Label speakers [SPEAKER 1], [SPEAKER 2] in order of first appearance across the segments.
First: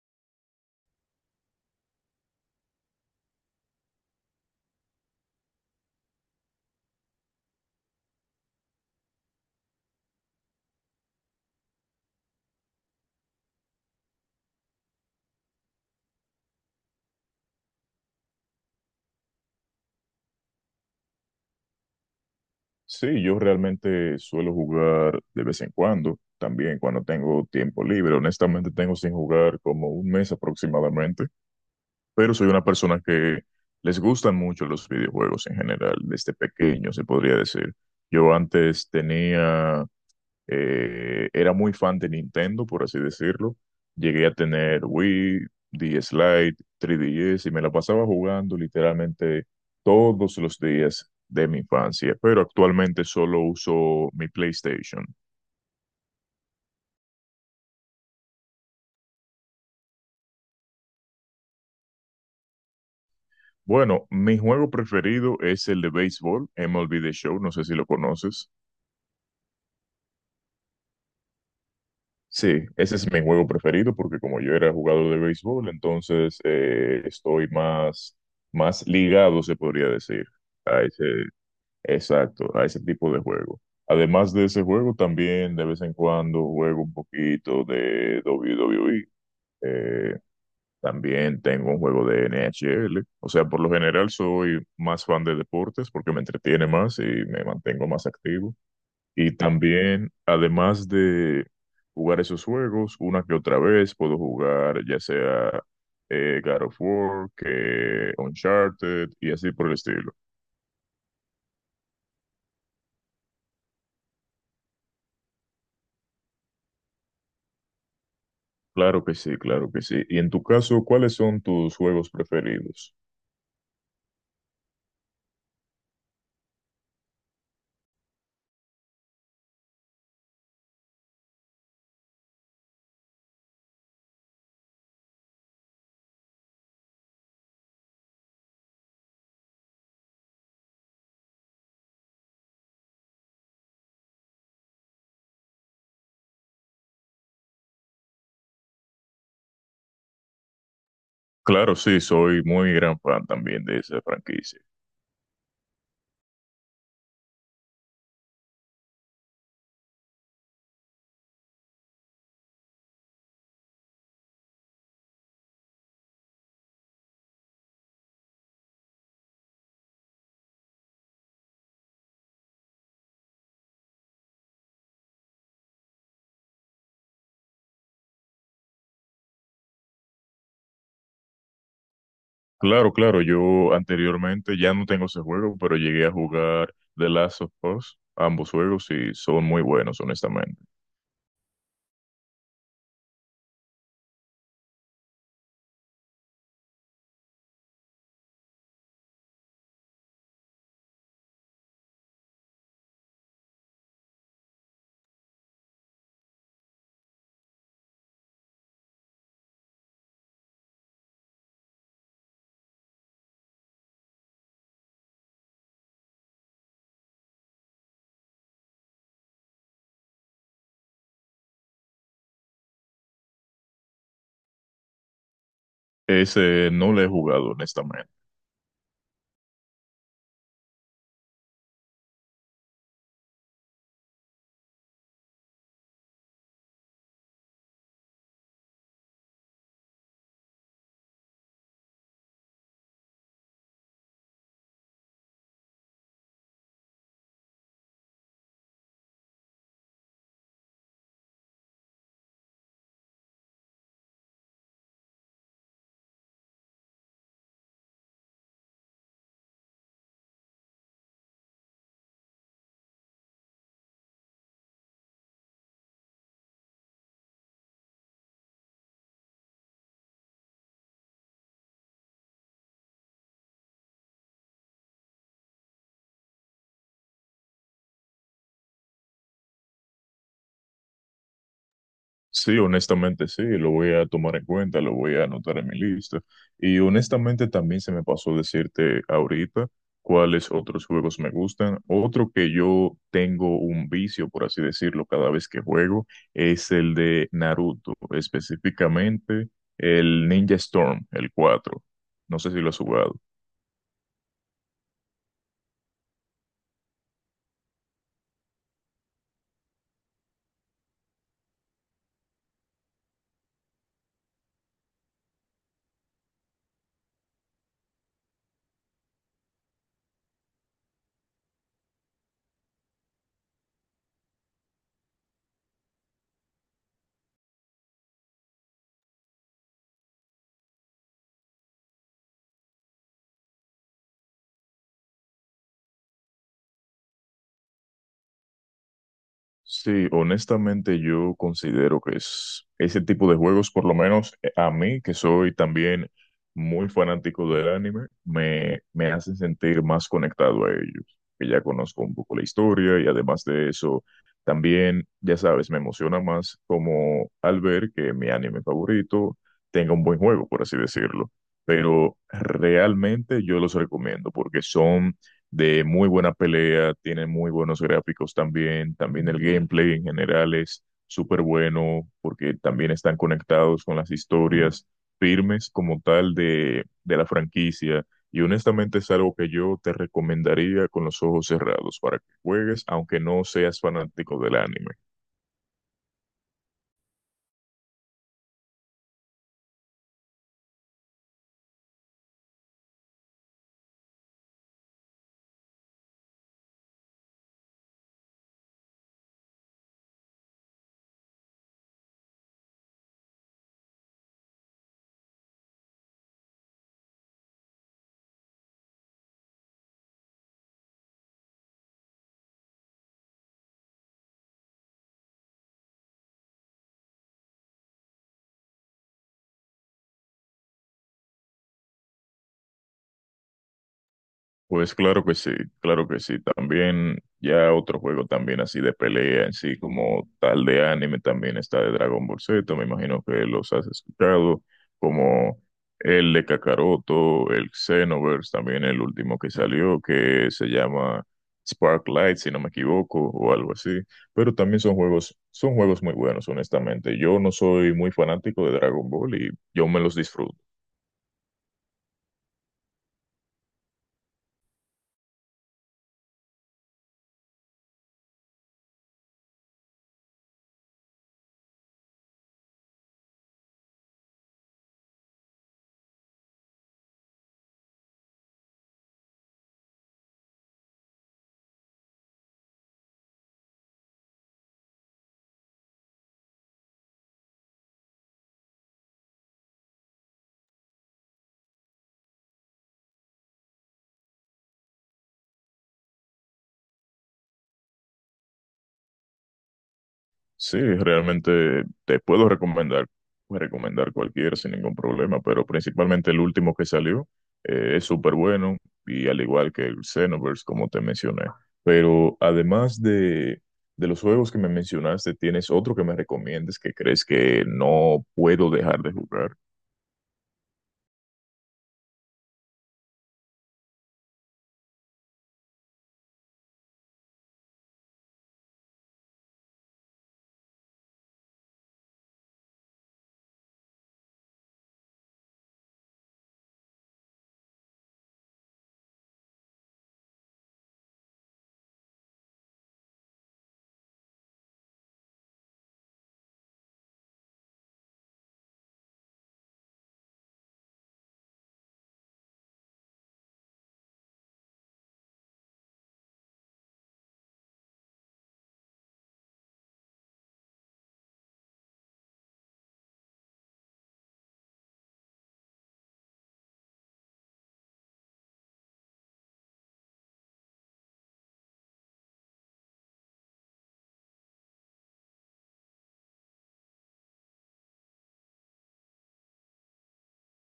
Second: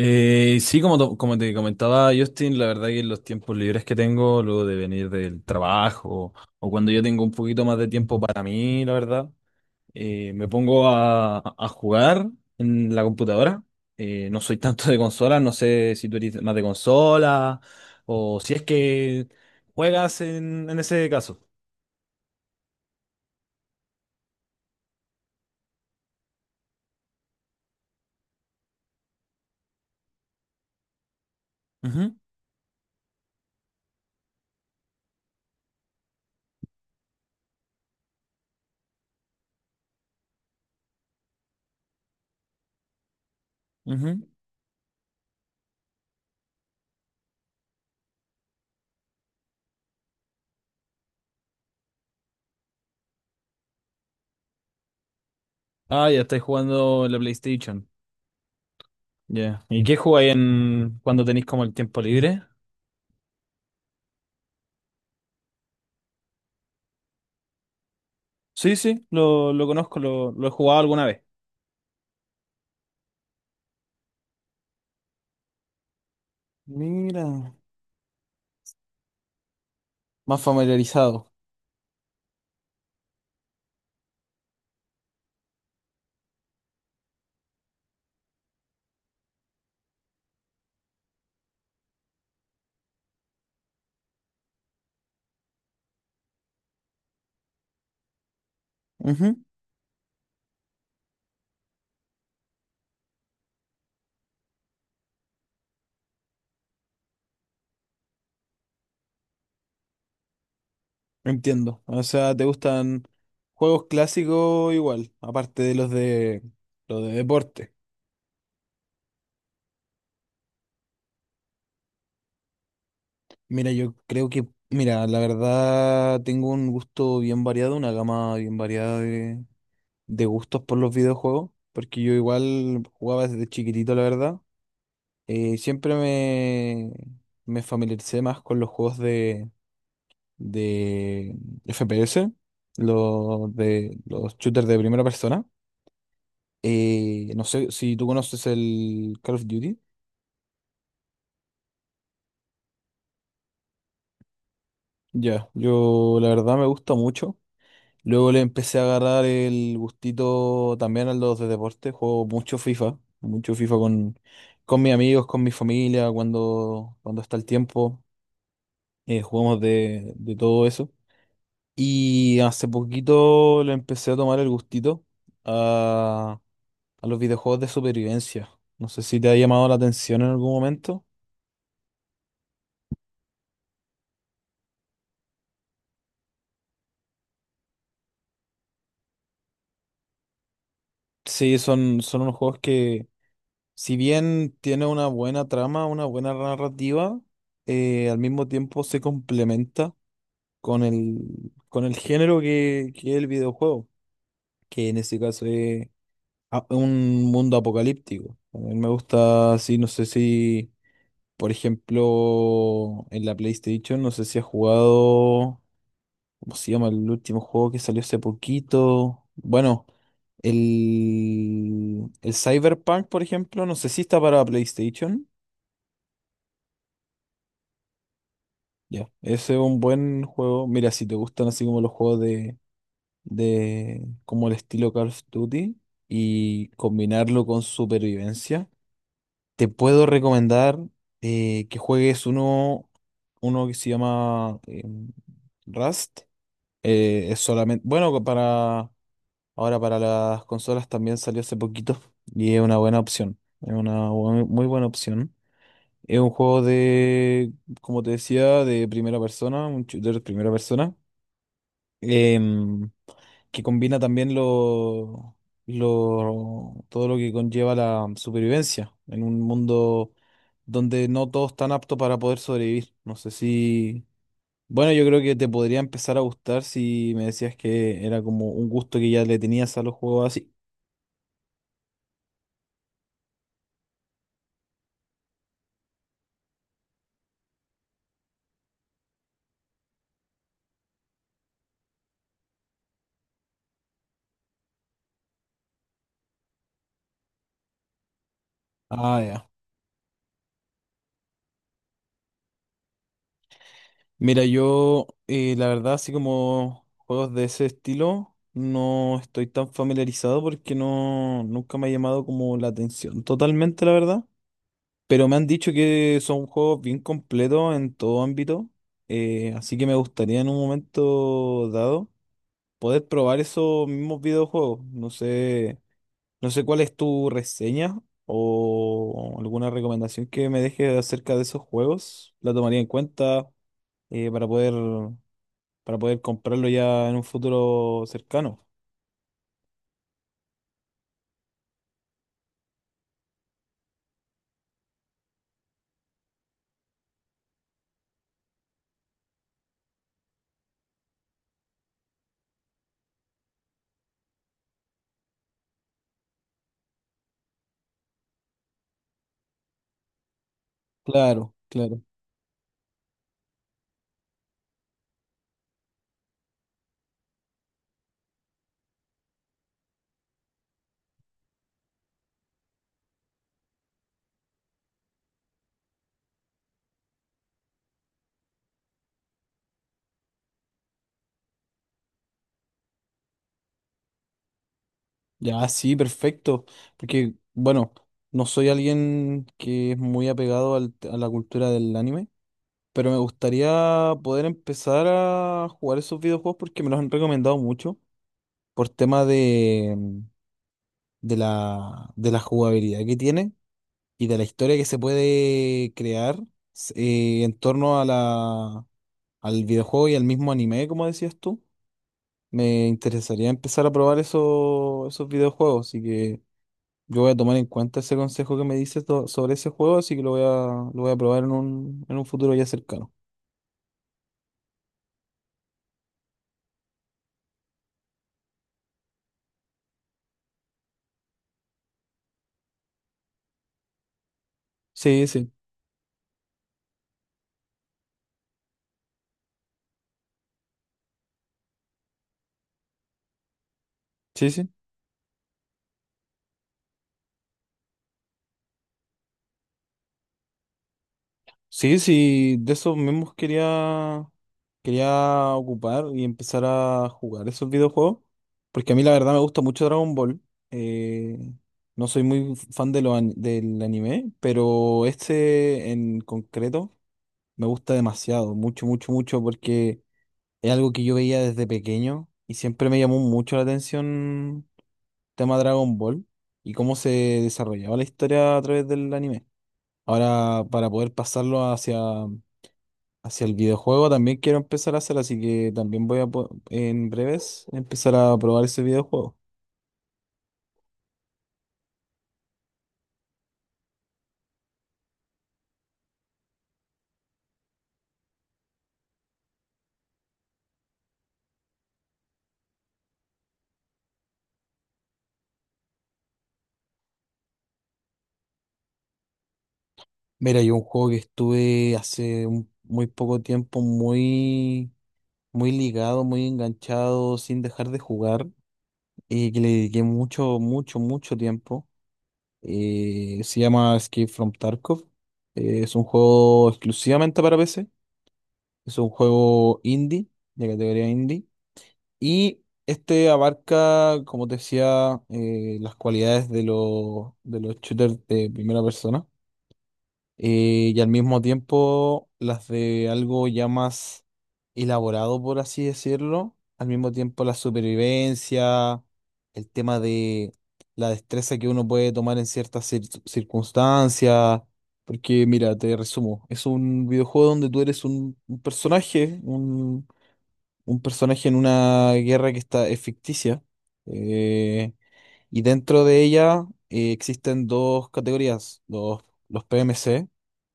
[SPEAKER 1] Sí, como, como te comentaba Justin, la verdad que los tiempos libres que tengo, luego de venir del trabajo o cuando yo tengo un poquito más de tiempo para mí, la verdad, me pongo a jugar en la computadora. No soy tanto de consola, no sé si tú eres más de consola o si es que juegas en ese caso.
[SPEAKER 2] Sí, yo realmente suelo jugar de vez en cuando, también cuando tengo tiempo libre. Honestamente, tengo sin jugar como un mes aproximadamente, pero soy una persona que les gustan mucho los videojuegos en general, desde pequeño, se podría decir. Yo antes tenía era muy fan de Nintendo, por así decirlo.
[SPEAKER 1] Ujú, ujú.
[SPEAKER 2] Llegué a tener Wii, DS Lite, 3DS y me la pasaba jugando literalmente todos los días de mi infancia, pero actualmente solo uso mi PlayStation.
[SPEAKER 1] Ah, ya estáis jugando en la PlayStation. Ya. ¿Y qué jugáis en, cuando tenéis como el tiempo libre?
[SPEAKER 2] Bueno, mi juego preferido es el de béisbol, MLB The Show, no sé si lo conoces.
[SPEAKER 1] Sí, sí, lo conozco, lo he jugado alguna vez.
[SPEAKER 2] Sí, ese es mi juego preferido porque como yo era jugador de béisbol, entonces
[SPEAKER 1] Mira,
[SPEAKER 2] estoy más, más ligado, se podría decir,
[SPEAKER 1] más
[SPEAKER 2] a ese,
[SPEAKER 1] familiarizado.
[SPEAKER 2] exacto, a ese tipo de juego. Además de ese juego, también de vez en cuando juego un poquito de WWE. eh, También tengo un juego de NHL. O sea, por lo general soy más fan de deportes porque me entretiene más y me mantengo más activo. Y
[SPEAKER 1] Ujú.
[SPEAKER 2] también, además de jugar esos juegos, una que otra vez puedo jugar ya sea God of War, que Uncharted y así por el estilo.
[SPEAKER 1] Entiendo. O sea, ¿te gustan juegos clásicos igual, aparte de los de los de deporte?
[SPEAKER 2] Claro que sí, claro que sí. Y en tu caso, ¿cuáles son tus juegos preferidos?
[SPEAKER 1] Mira, yo creo que, mira, la verdad tengo un gusto bien variado, una gama bien variada de gustos por los videojuegos, porque yo igual jugaba desde chiquitito, la verdad. Siempre me familiaricé más con los juegos de FPS, los de los shooters de primera persona. No sé si tú conoces el Call of Duty.
[SPEAKER 2] Claro, sí, soy muy gran fan también de esa franquicia.
[SPEAKER 1] Ya, yo la verdad me gusta mucho. Luego le empecé a agarrar el gustito también a los de deporte. Juego mucho FIFA con mis amigos, con mi familia, cuando está el tiempo. Jugamos de todo eso. Y hace poquito le empecé a tomar el gustito a los videojuegos de supervivencia. No sé si te ha llamado la atención en algún momento.
[SPEAKER 2] Claro, claro, yo anteriormente ya no tengo ese juego, pero llegué a jugar The Last of Us, ambos juegos, y son muy buenos, honestamente.
[SPEAKER 1] Sí, son, son unos juegos que, si bien tiene una buena trama, una buena narrativa, al mismo tiempo se complementa con con el género que es el videojuego, que en este caso es un mundo apocalíptico. A mí me gusta, así, no sé si, por ejemplo, en la PlayStation, no sé si has jugado. ¿Cómo se llama el último juego que salió hace poquito? Bueno, el Cyberpunk, por ejemplo, no sé si está para PlayStation.
[SPEAKER 2] Ese no lo he jugado, honestamente.
[SPEAKER 1] Ya, ese es un buen juego. Mira, si te gustan así como los juegos de como el estilo Call of Duty y combinarlo con supervivencia, te puedo recomendar que juegues uno, uno que se llama Rust. Es solamente, bueno, para ahora para las consolas también salió hace poquito y es una buena opción. Es una muy buena opción. Es un juego de, como te decía, de primera persona, un shooter de primera persona, em, que combina también lo, todo lo que conlleva la supervivencia en un mundo donde no todos están aptos para poder sobrevivir. No sé si... Bueno, yo creo que te podría empezar a gustar si me decías que era como un gusto que ya le tenías a los juegos así.
[SPEAKER 2] Sí, honestamente sí, lo voy a tomar en cuenta, lo voy a anotar en mi lista. Y honestamente también se me pasó decirte ahorita cuáles otros juegos me gustan. Otro que yo tengo un vicio, por así decirlo, cada vez que juego es el de Naruto,
[SPEAKER 1] Ah,
[SPEAKER 2] específicamente
[SPEAKER 1] ya.
[SPEAKER 2] el Ninja Storm, el 4. No sé si lo has jugado.
[SPEAKER 1] Mira, yo la verdad, así como juegos de ese estilo, no estoy tan familiarizado porque no, nunca me ha llamado como la atención totalmente, la verdad. Pero me han dicho que son juegos bien completos en todo ámbito, así que me gustaría en un momento dado poder probar esos mismos videojuegos. No sé, no sé cuál es tu reseña o alguna recomendación que me dejes acerca de esos juegos. La tomaría en cuenta eh, para poder para poder comprarlo ya en un futuro cercano.
[SPEAKER 2] Sí, honestamente yo considero que es ese tipo de juegos, por lo menos a mí, que soy también muy fanático del anime, me hacen sentir más conectado a ellos, que ya conozco un poco la historia y además de eso, también, ya sabes, me emociona más como al ver que mi anime favorito tenga un buen juego, por así decirlo.
[SPEAKER 1] Claro, claro.
[SPEAKER 2] Pero realmente yo los recomiendo porque son de muy buena pelea, tiene muy buenos gráficos también, también el gameplay en general es súper bueno porque también están conectados con las historias firmes como tal de la franquicia y honestamente es algo que yo te recomendaría con los ojos cerrados para que juegues aunque no seas fanático del anime.
[SPEAKER 1] Ya, sí, perfecto. Porque, bueno, no soy alguien que es muy apegado a la cultura del anime, pero me gustaría poder empezar a jugar esos videojuegos porque me los han recomendado mucho por tema de, de de la jugabilidad que tiene y de la historia que se puede crear en torno a al videojuego y al mismo anime, como decías tú. Me interesaría empezar a probar esos videojuegos, así que yo voy a tomar en cuenta ese consejo que me dices sobre ese juego, así que lo lo voy a probar en un futuro ya cercano.
[SPEAKER 2] Pues claro que sí, claro que sí. También ya otro juego también así de pelea en sí como tal de anime también está de Dragon Ball Z, me imagino que los has escuchado,
[SPEAKER 1] Sí, sí,
[SPEAKER 2] como el de Kakaroto, el Xenoverse, también el último que salió que se llama Sparklight, si no me equivoco, o algo así.
[SPEAKER 1] sí,
[SPEAKER 2] Pero
[SPEAKER 1] sí.
[SPEAKER 2] también son juegos muy buenos, honestamente. Yo no soy muy fanático de Dragon Ball y yo me los disfruto.
[SPEAKER 1] Sí, sí, de esos mismos quería, quería ocupar y empezar a jugar esos videojuegos, porque a mí la verdad me gusta mucho Dragon Ball. eh, no soy muy fan de lo del anime, pero este en concreto me gusta demasiado, mucho, mucho, mucho, porque es algo que yo veía desde pequeño y siempre me llamó mucho la atención el tema Dragon Ball y cómo se desarrollaba la historia a través del anime. Ahora, para poder pasarlo hacia, hacia el videojuego, también quiero empezar a hacer, así que también voy a, en breves, empezar a probar ese videojuego.
[SPEAKER 2] Sí, realmente te puedo recomendar cualquier sin ningún problema, pero principalmente el último que salió es súper bueno y al igual que el Xenoverse, como te mencioné. Pero además de los juegos que me mencionaste, ¿tienes otro que me recomiendes que crees que no puedo dejar de jugar?
[SPEAKER 1] Mira, yo un juego que estuve hace muy poco tiempo muy, muy ligado, muy enganchado, sin dejar de jugar y que le dediqué mucho, mucho, mucho tiempo. Se llama Escape from Tarkov. Es un juego exclusivamente para PC. Es un juego indie, de categoría indie. Y este abarca, como te decía, las cualidades de los shooters de primera persona y al mismo tiempo las de algo ya más elaborado, por así decirlo. Al mismo tiempo la supervivencia, el tema de la destreza que uno puede tomar en ciertas circunstancias. Porque mira, te resumo, es un videojuego donde tú eres un personaje en una guerra que está, es ficticia. eh, y dentro de ella existen dos categorías, los PMC,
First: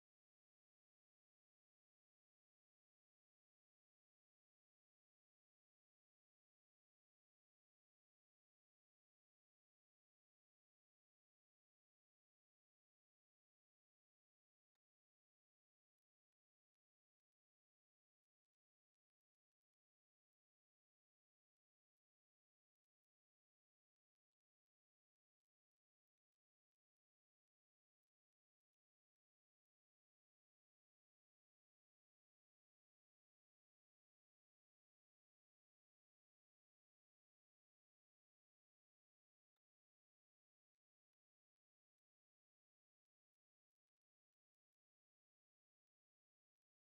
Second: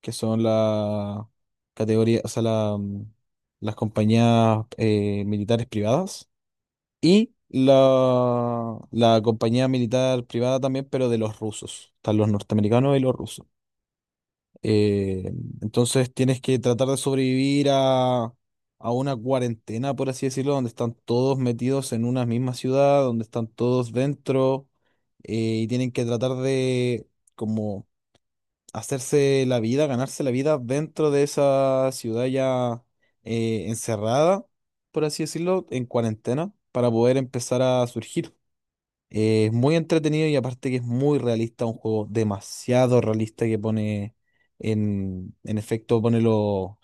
[SPEAKER 1] que son la categoría, o sea, la, las compañías militares privadas y la compañía militar privada también, pero de los rusos. Están los norteamericanos y los rusos. Eh, entonces tienes que tratar de sobrevivir a una cuarentena, por así decirlo, donde están todos metidos en una misma ciudad, donde están todos dentro y tienen que tratar de como hacerse la vida, ganarse la vida dentro de esa ciudad ya encerrada, por así decirlo, en cuarentena, para poder empezar a surgir. Es muy entretenido y aparte que es muy realista, un juego demasiado realista que pone en efecto, pone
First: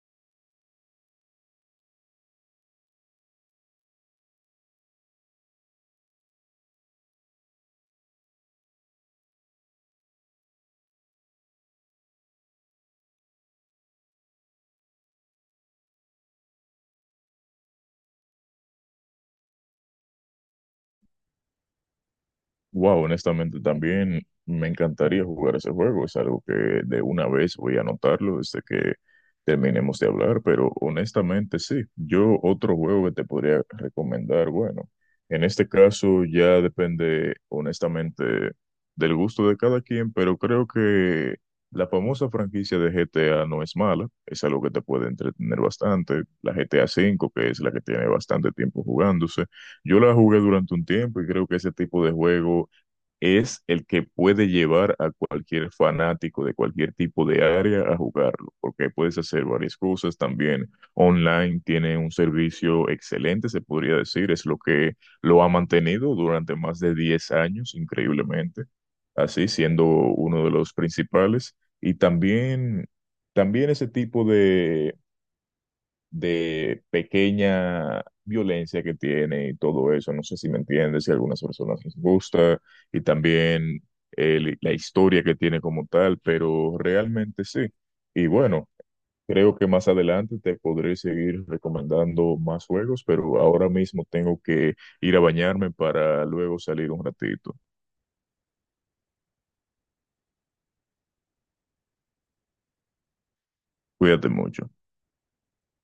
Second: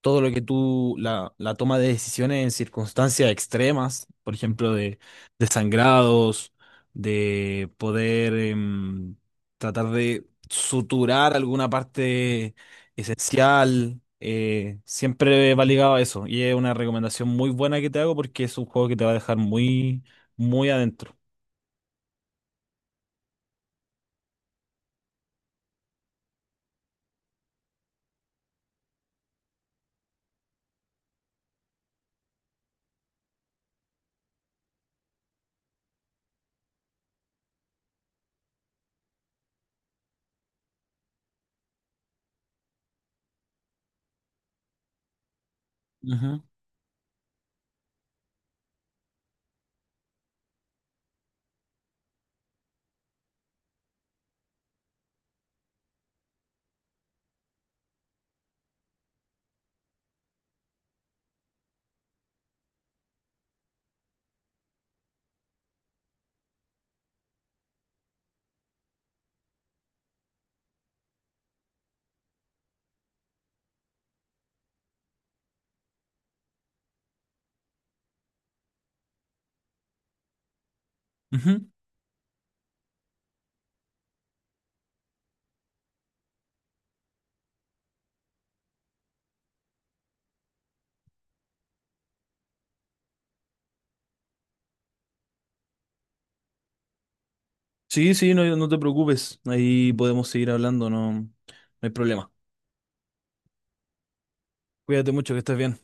[SPEAKER 1] todo lo que tú, la toma de decisiones en circunstancias extremas, por ejemplo, de sangrados, de poder tratar de suturar alguna parte esencial, siempre va ligado a eso. Y es una recomendación muy buena que te hago porque es un juego que te va a dejar muy, muy adentro.
[SPEAKER 2] Wow, honestamente también me encantaría jugar ese juego. Es algo que de una vez voy a anotarlo desde que terminemos de hablar, pero honestamente sí. Yo otro juego que te podría recomendar, bueno, en este caso ya depende honestamente del gusto de cada quien, pero creo que la famosa franquicia de GTA no es mala. Es algo que te puede entretener bastante.
[SPEAKER 1] Ujú.
[SPEAKER 2] La GTA V, que es la que tiene bastante tiempo jugándose. Yo la jugué durante un tiempo y creo que ese tipo de juego es el que puede llevar a cualquier fanático de cualquier tipo de área a jugarlo, porque puedes hacer varias cosas también. Online tiene un servicio excelente, se podría decir, es lo que lo ha mantenido durante más de 10 años, increíblemente, así siendo uno de los principales. Y también, también ese tipo de pequeña violencia que tiene y todo eso. No sé si me entiendes, si a algunas
[SPEAKER 1] Ujú.
[SPEAKER 2] personas les gusta y también la historia que tiene como tal, pero realmente sí. Y bueno, creo que más adelante te podré seguir recomendando más juegos, pero ahora mismo tengo que ir a bañarme para luego salir un ratito.
[SPEAKER 1] Sí, sí, no, no te preocupes. Ahí podemos seguir hablando, no, no hay problema.
[SPEAKER 2] Cuídate mucho.
[SPEAKER 1] Cuídate mucho, que estés bien.